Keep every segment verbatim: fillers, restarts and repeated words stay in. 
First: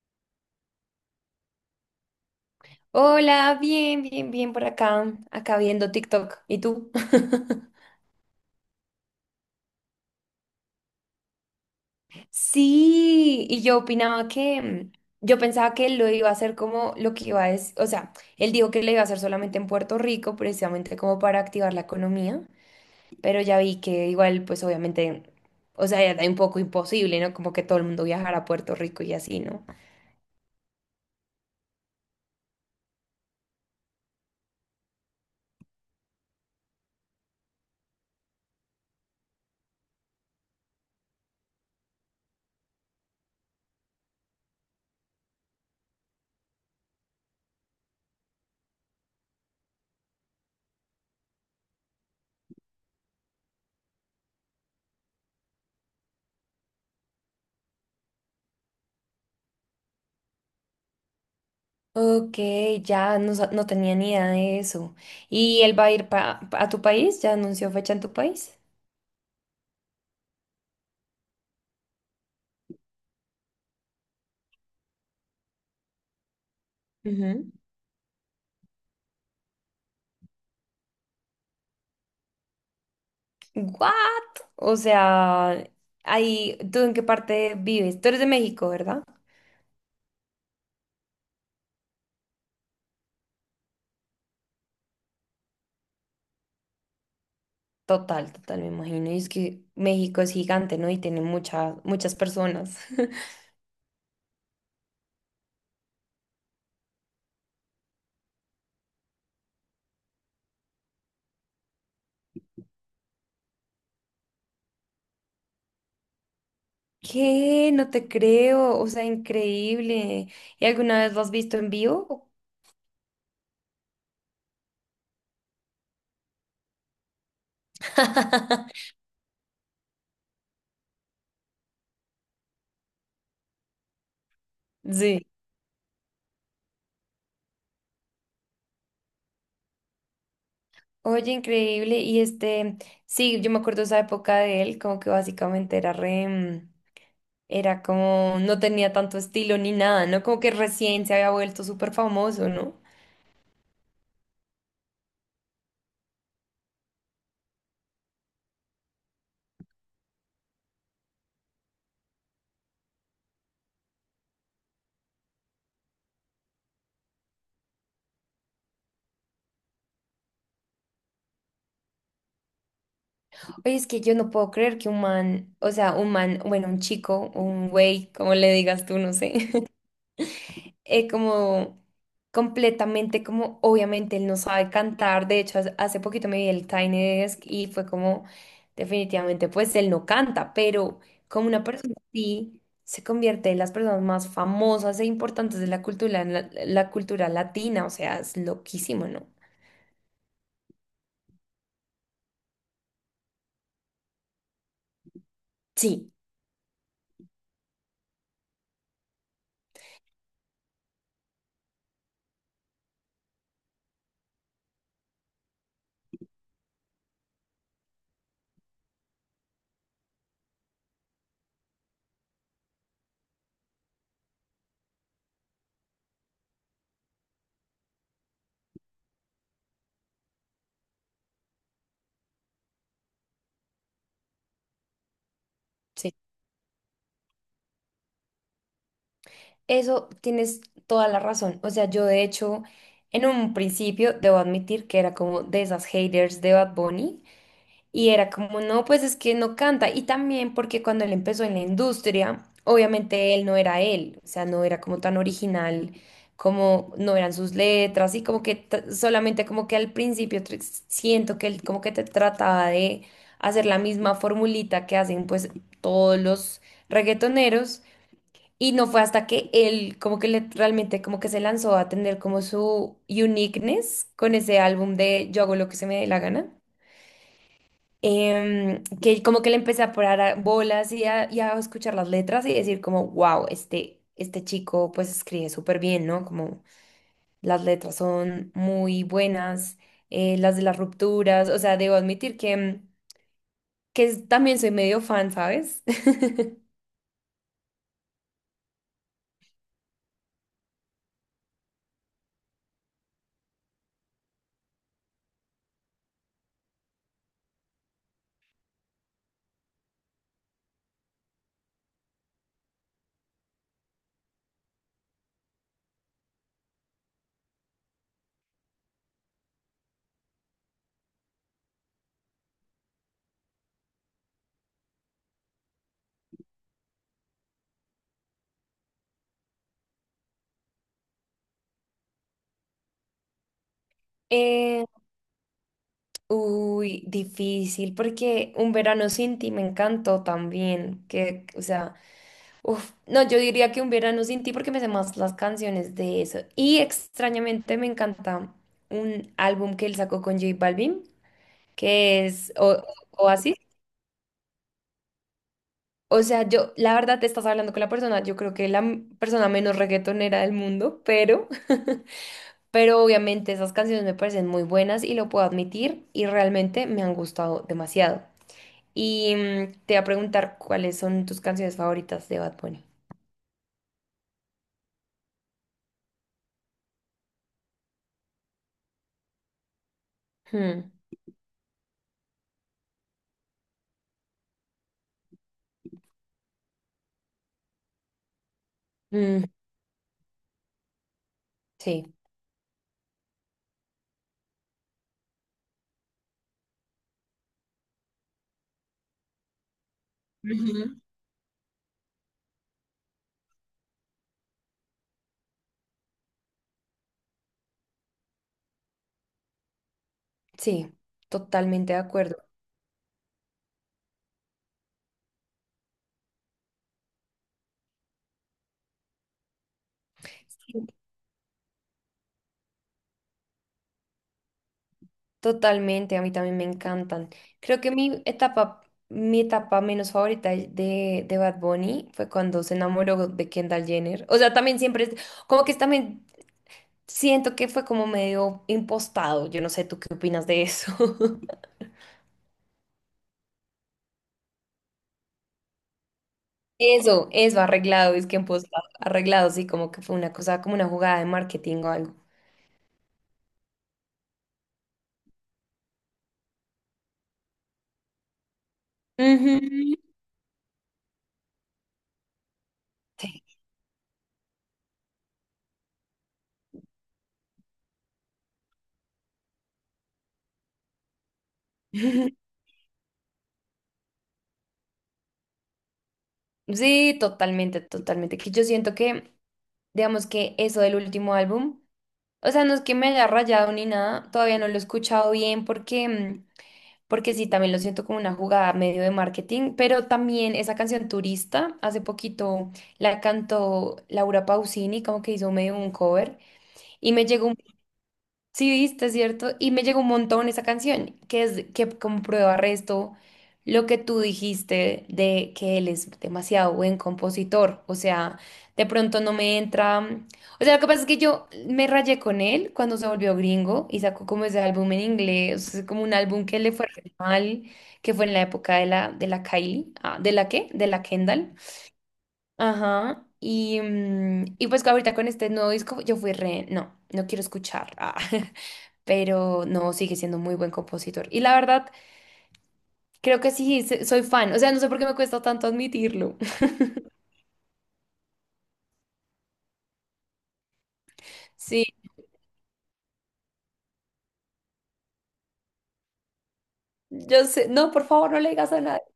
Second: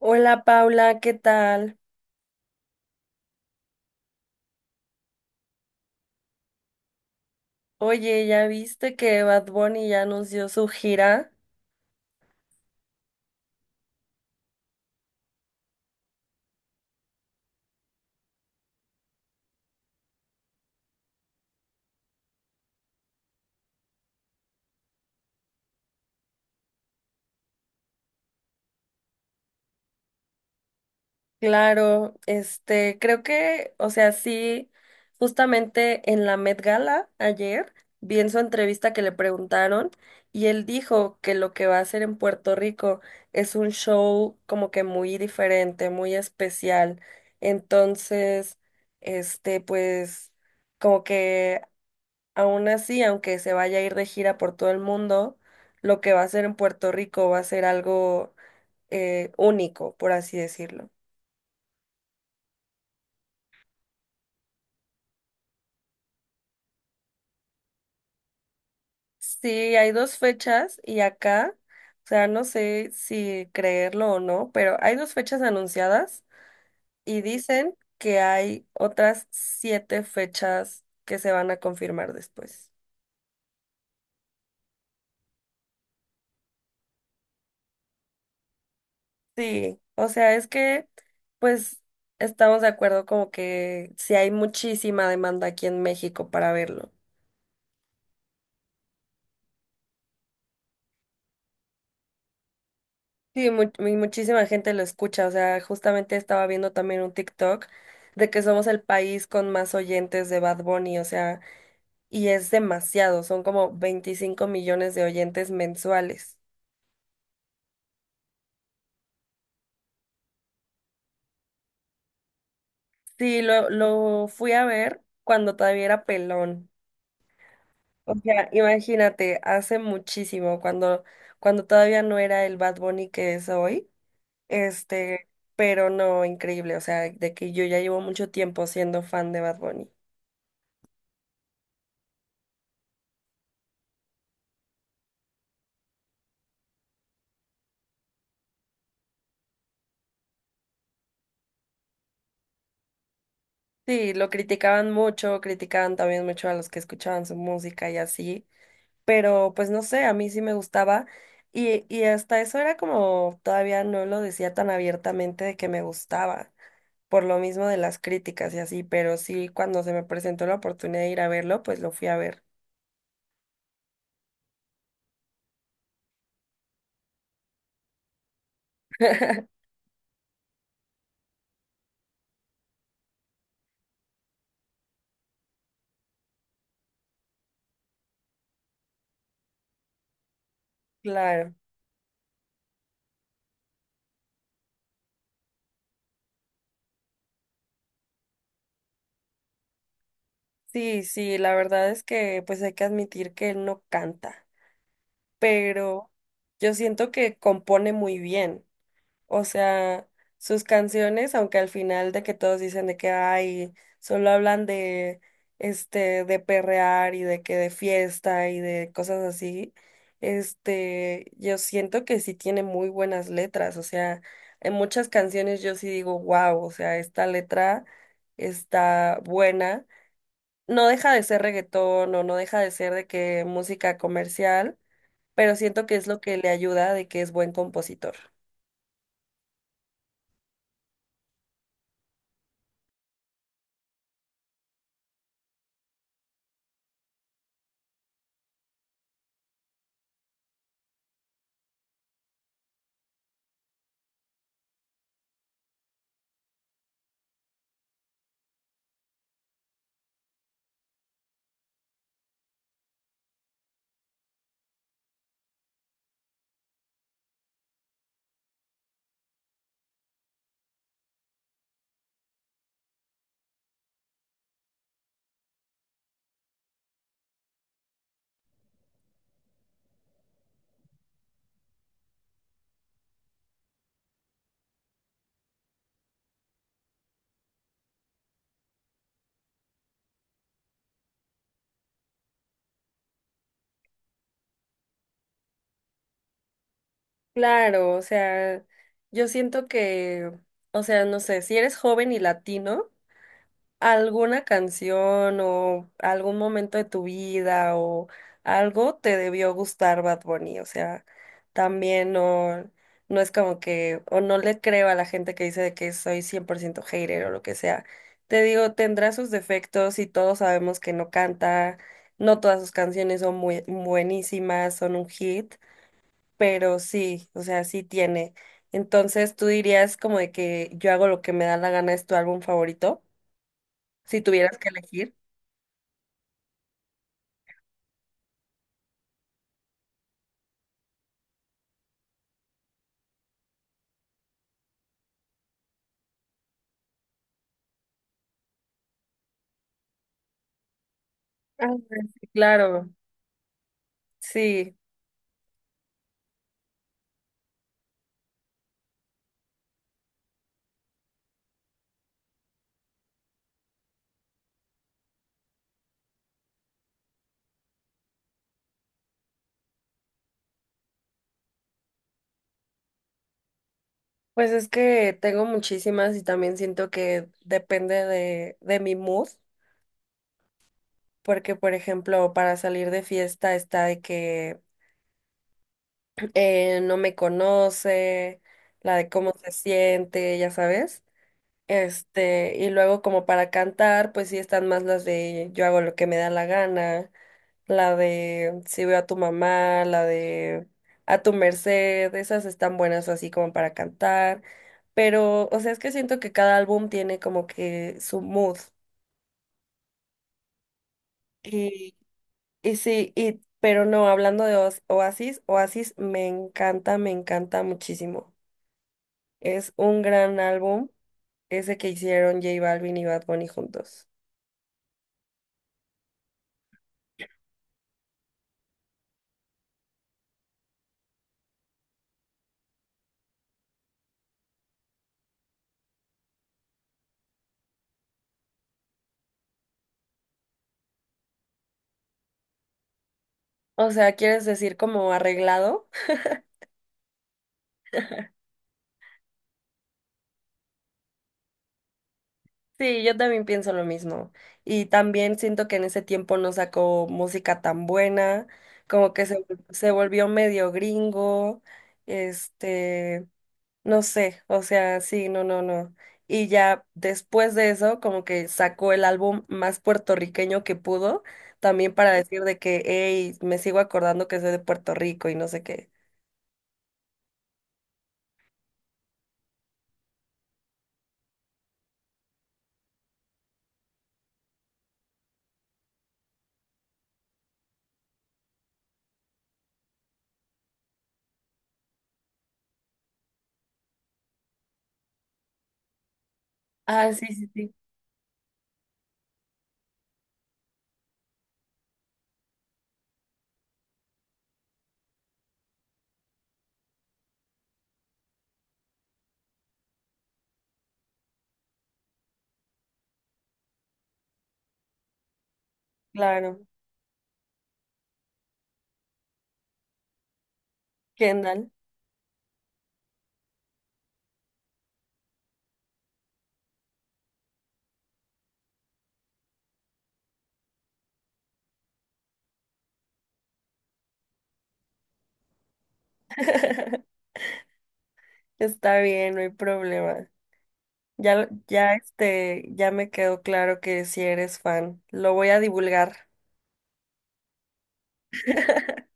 Hola Paula, ¿qué tal? Hola, bien, bien, bien por acá, acá viendo TikTok. ¿Y tú? Oye, ¿ya viste que Bad Bunny ya anunció su gira? Sí, y yo opinaba que, mm, yo pensaba que lo iba a hacer como lo que iba a decir, o sea, él dijo que lo iba a hacer solamente en Puerto Rico, precisamente como para activar la economía, pero ya vi que igual, pues obviamente, o sea, ya era un poco imposible, ¿no? Como que todo el mundo viajara a Puerto Rico y así, ¿no? Claro, este, creo que, o sea, sí, justamente en la Met Gala ayer vi en su entrevista que le preguntaron y él dijo que lo que va a hacer en Puerto Rico es un show como que muy diferente, muy especial. Entonces, este, pues como que aún así, aunque se vaya a ir de gira por todo el mundo, lo que va a hacer en Puerto Rico va a ser algo eh, único, por así decirlo. Ok, ya no, sa- no tenía ni idea de eso. ¿Y él va a ir pa- pa- a tu país? ¿Ya anunció fecha en tu país? Sí, hay dos fechas y acá, o sea, no sé si creerlo o no, pero hay dos fechas anunciadas y Ujú. dicen que hay otras siete fechas que se van a confirmar después. ¿What? O sea, ahí, ¿tú en qué parte vives? Tú eres de México, ¿verdad? Sí, o sea, es que, pues, estamos de acuerdo como que si hay muchísima demanda aquí en México para verlo. Total, total, me imagino. Y es que México es gigante, ¿no? Y tiene muchas, muchas personas. Sí, mu- mu- muchísima gente lo escucha. O sea, justamente estaba viendo también un TikTok de que somos el país con más oyentes de Bad Bunny. O sea, y es demasiado. Son como veinticinco millones de oyentes mensuales. ¿Qué? No te creo. O sea, increíble. ¿Y alguna vez lo has visto en vivo? Sí, lo, lo fui a ver cuando todavía era pelón. O sea, imagínate, hace muchísimo, cuando, cuando todavía no era el Bad Bunny que es hoy. Sí. Este, pero no, increíble. O sea, de que yo ya llevo mucho tiempo siendo fan de Bad Bunny. Oye, increíble. Y este, sí, yo me acuerdo esa época de él, como que básicamente era re, mm, era como, no tenía tanto estilo ni nada, ¿no? Como que recién se había vuelto súper famoso, ¿no? Sí, lo criticaban mucho, criticaban también mucho a los que escuchaban su música y así, pero pues no sé, a mí sí me gustaba y, y hasta eso era como todavía no lo decía tan abiertamente de que me gustaba, por lo mismo de las críticas y así, pero sí cuando se me presentó la oportunidad de ir a verlo, pues lo fui a ver. Oye, es que yo no puedo creer que un man, o sea, un man, bueno, un chico, un güey, como le digas tú, no sé, eh, como completamente como obviamente él no sabe cantar, de hecho hace hace poquito me vi el Tiny Desk y fue como definitivamente pues él no canta, pero como Claro, una persona así se convierte en las personas más famosas e importantes de la cultura, la, la cultura latina, o sea, es loquísimo, ¿no? sí, sí, la verdad es que pues hay que admitir que él no canta, pero Sí, yo siento que compone muy bien. O sea, sus canciones, aunque al final de que todos dicen de que ay solo hablan de este, de perrear y de que de fiesta y de cosas así, este, yo siento que sí tiene muy buenas letras. O sea, en muchas canciones yo sí digo, wow, o sea, esta letra está buena. No deja de ser reggaetón o no deja de ser de que música comercial, pero siento que es sí. lo que le ayuda de que es buen compositor. Eso tienes toda la razón. O sea, yo de hecho, en un principio, debo admitir que era como de esas haters de Bad Bunny, y era como, no, pues es que no canta. Y también porque cuando él empezó en la industria, obviamente él no era él, o sea, no era como tan original, como no eran sus letras y como que t- solamente como que al principio tr- siento que él como que te trataba de hacer la misma formulita que hacen pues todos los reggaetoneros. Y no fue hasta que él como que le, realmente como que se lanzó a tener como su uniqueness con ese álbum de Yo hago lo que se me dé la gana, em, que como que le empecé a parar a- bolas y a, y a escuchar las letras y decir como, wow, este, este chico pues escribe súper bien, ¿no? Como las letras son muy buenas, eh, las de las rupturas, o sea, debo admitir que, mm, que es- también soy medio fan, ¿sabes? Claro, o sea, yo siento que, o sea, no sé, si eres joven y latino, alguna canción o algún momento de tu vida o algo te debió gustar Bad Bunny, o sea, también no, no es como que, o no le creo a la gente que dice de que soy cien por ciento hater o lo que sea. Te digo, tendrá sus defectos y todos sabemos que no canta, no todas sus canciones son muy buenísimas, son un hit pero sí, o sea, sí tiene. Entonces, ¿tú dirías como de que yo hago lo que me da la gana es tu álbum favorito? Si tuvieras que Eh, elegir. uy, difícil, porque Un verano sin ti me encantó también, que, o sea... Uf, no, yo diría que un verano sin ti porque me sé más las canciones de eso. Y extrañamente me encanta un álbum que él sacó con J Balvin, Ah, que sí, es O- claro, Oasis. sí. O sea, yo, la verdad, te estás hablando con la persona, yo creo que la m- persona menos reggaetonera del mundo, pero, pero obviamente esas canciones me parecen muy buenas y lo puedo admitir y realmente me han gustado demasiado. Y mm, te voy a preguntar cuáles son tus canciones favoritas de Bad Bunny. Pues es que tengo muchísimas y también siento que depende de, de mi mood, Hmm, porque por ejemplo, para salir de fiesta está de que eh, no me conoce, la de cómo mm, se siente, ya sabes. sí. Este, y luego como para cantar, pues sí están más las de yo hago lo que me da la gana, la de si veo a tu mamá, la de a tu merced, esas están buenas así como para cantar, pero o sea, es que siento que cada álbum tiene como que su mood. Sí, totalmente Y, de acuerdo. y sí, y pero no, hablando de Oas- Oasis, Oasis me encanta, me encanta muchísimo. Es un gran Sí. álbum ese que hicieron J Balvin y Bad Bunny juntos. Totalmente, a mí también me encantan. Creo que mi etapa, mi etapa menos favorita de, de Bad Bunny fue cuando se enamoró de Kendall Jenner. O sea, también siempre, es- como que también siento que fue como medio impostado. Yo no sé, ¿tú qué opinas de eso? O sea, ¿quieres decir como arreglado? Eso, eso, arreglado, es que impostado, arreglado, sí, como que fue una cosa, como una jugada de marketing o algo. Sí, yo también pienso lo mismo. Y también siento que en ese tiempo no sacó música tan buena, como que se, Ujú. se volvió medio gringo, este, Sí. no sé, o sea, sí, no, no, no. Y ya después de eso, como que sacó el álbum más puertorriqueño que pudo, también para decir de que, hey, me sigo acordando que soy de Puerto Rico y no sé qué. Sí, totalmente, totalmente. Que yo siento que digamos que eso del último álbum. O sea, no es que me haya rayado ni nada, todavía no lo he escuchado bien porque, mm, porque sí, también lo siento como una jugada medio de marketing, pero también esa canción Turista, hace poquito la cantó Laura Pausini, como que hizo medio un cover, Ah, y me sí, sí, llegó. sí, Sí, viste, ¿cierto? Y me llegó un montón esa canción, que es que como prueba resto lo que tú dijiste de que él es demasiado buen compositor. O sea, de pronto no me entra. O sea, lo que pasa es que yo me rayé con él cuando se volvió gringo y sacó como ese álbum en inglés, o sea, como un álbum que claro. le fue re mal, que fue en la época de la, de la Kylie. Ah, ¿de la qué? De la Kendall. Kendall. Ajá. Y, mm, y pues ahorita con este nuevo disco yo fui re, no, no quiero escuchar. Ah. Pero no, sigue siendo muy buen compositor. Y la verdad, creo que sí, se- soy fan. O sea, no sé por qué me cuesta tanto admitirlo. Está bien, no hay problema. Ya, lo- Sí, ya, este, ya me quedó claro que si eres fan. Lo voy a divulgar. yo sé, no, por favor, no le digas a nadie.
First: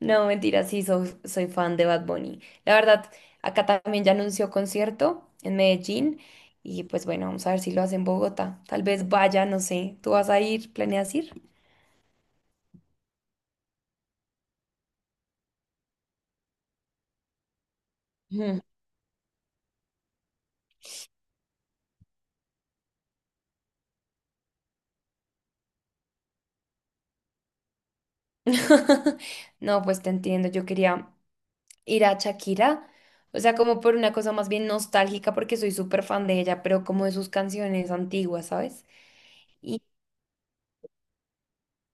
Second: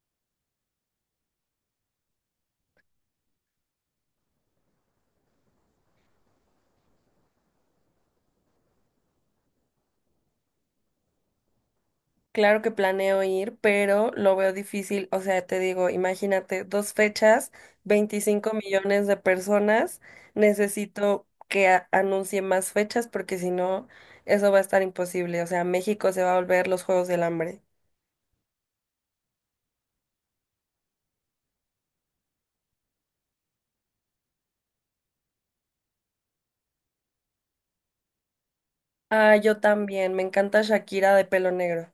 No, mentira, sí, soy, soy fan de Bad Bunny. La verdad, acá también ya anunció concierto en Medellín y pues bueno, vamos a ver si lo hace en Bogotá. Tal vez vaya, no sé, ¿tú vas a ir? ¿Planeas ir? Claro que planeo ir, pero lo veo difícil. O sea, te digo, imagínate, dos fechas, veinticinco Ujú. millones de personas. Necesito que a- anuncie más fechas porque si no, eso va a estar imposible. O sea, México se va a volver los Juegos del Hambre. No, pues te entiendo, yo quería ir a Shakira, o sea, como por una cosa más bien nostálgica, porque soy súper fan de ella, pero como de sus canciones antiguas, ¿sabes? Ah, yo Y también. Me encanta Shakira de pelo negro.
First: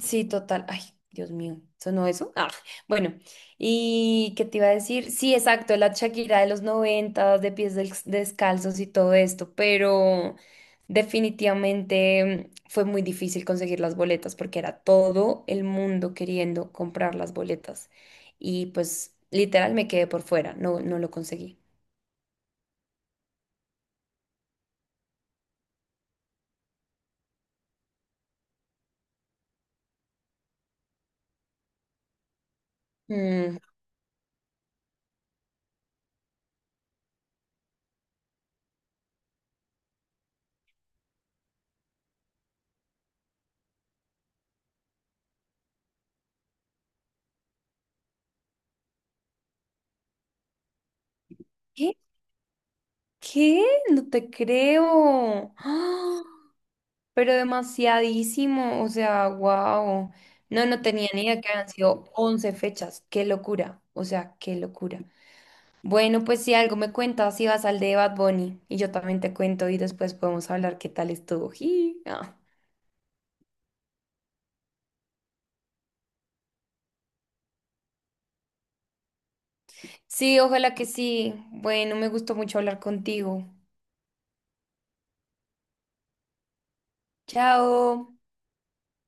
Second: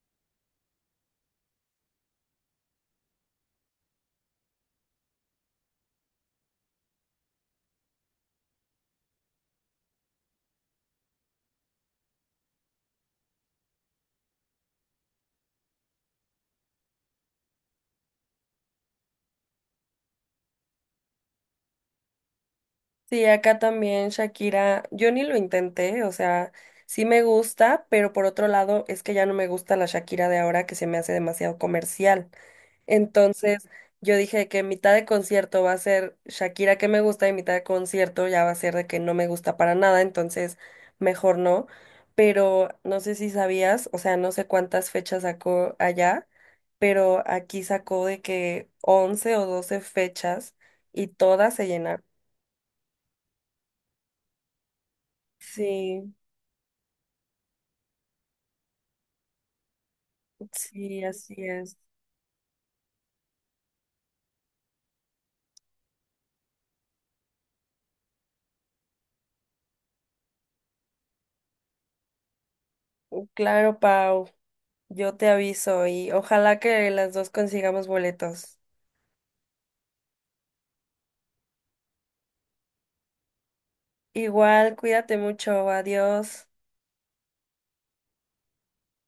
sí, total, ay, Dios mío, ¿sonó eso? Ah, bueno, ¿y qué te iba a decir? Sí, exacto, la Shakira de los noventas, de pies del- descalzos y todo esto, pero definitivamente, mm, fue muy difícil conseguir las boletas porque era todo el mundo queriendo comprar las boletas. Y pues literal me quedé por fuera, no, no lo conseguí. Sí, acá también Shakira, yo ni lo intenté, o sea, sí me gusta, pero por otro lado es que ya no me gusta la Shakira de ahora que se me hace demasiado comercial. Mm. Entonces, yo dije que mitad de concierto va a ser Shakira que me gusta y mitad de concierto ya va a ser de que no me gusta para nada, entonces mejor no. Pero no sé si sabías, o sea, no sé cuántas fechas sacó allá, pero aquí sacó de que once o doce fechas y todas se ¿Qué? llenaron. ¿Qué? No te creo. Sí. ¡Ah! Pero demasiadísimo. O sea, wow. No, no Sí, tenía ni así idea que habían es. sido once fechas. Qué locura. O sea, qué locura. Bueno, pues si algo me cuentas, si vas al de Bad Bunny y yo también te cuento y después podemos hablar qué tal estuvo. Ji, ah. Uh, Claro, Pau, yo te aviso y ojalá que las dos consigamos boletos. Sí, ojalá que sí. Bueno, me gustó mucho hablar contigo. Igual, cuídate mucho, adiós. Chao.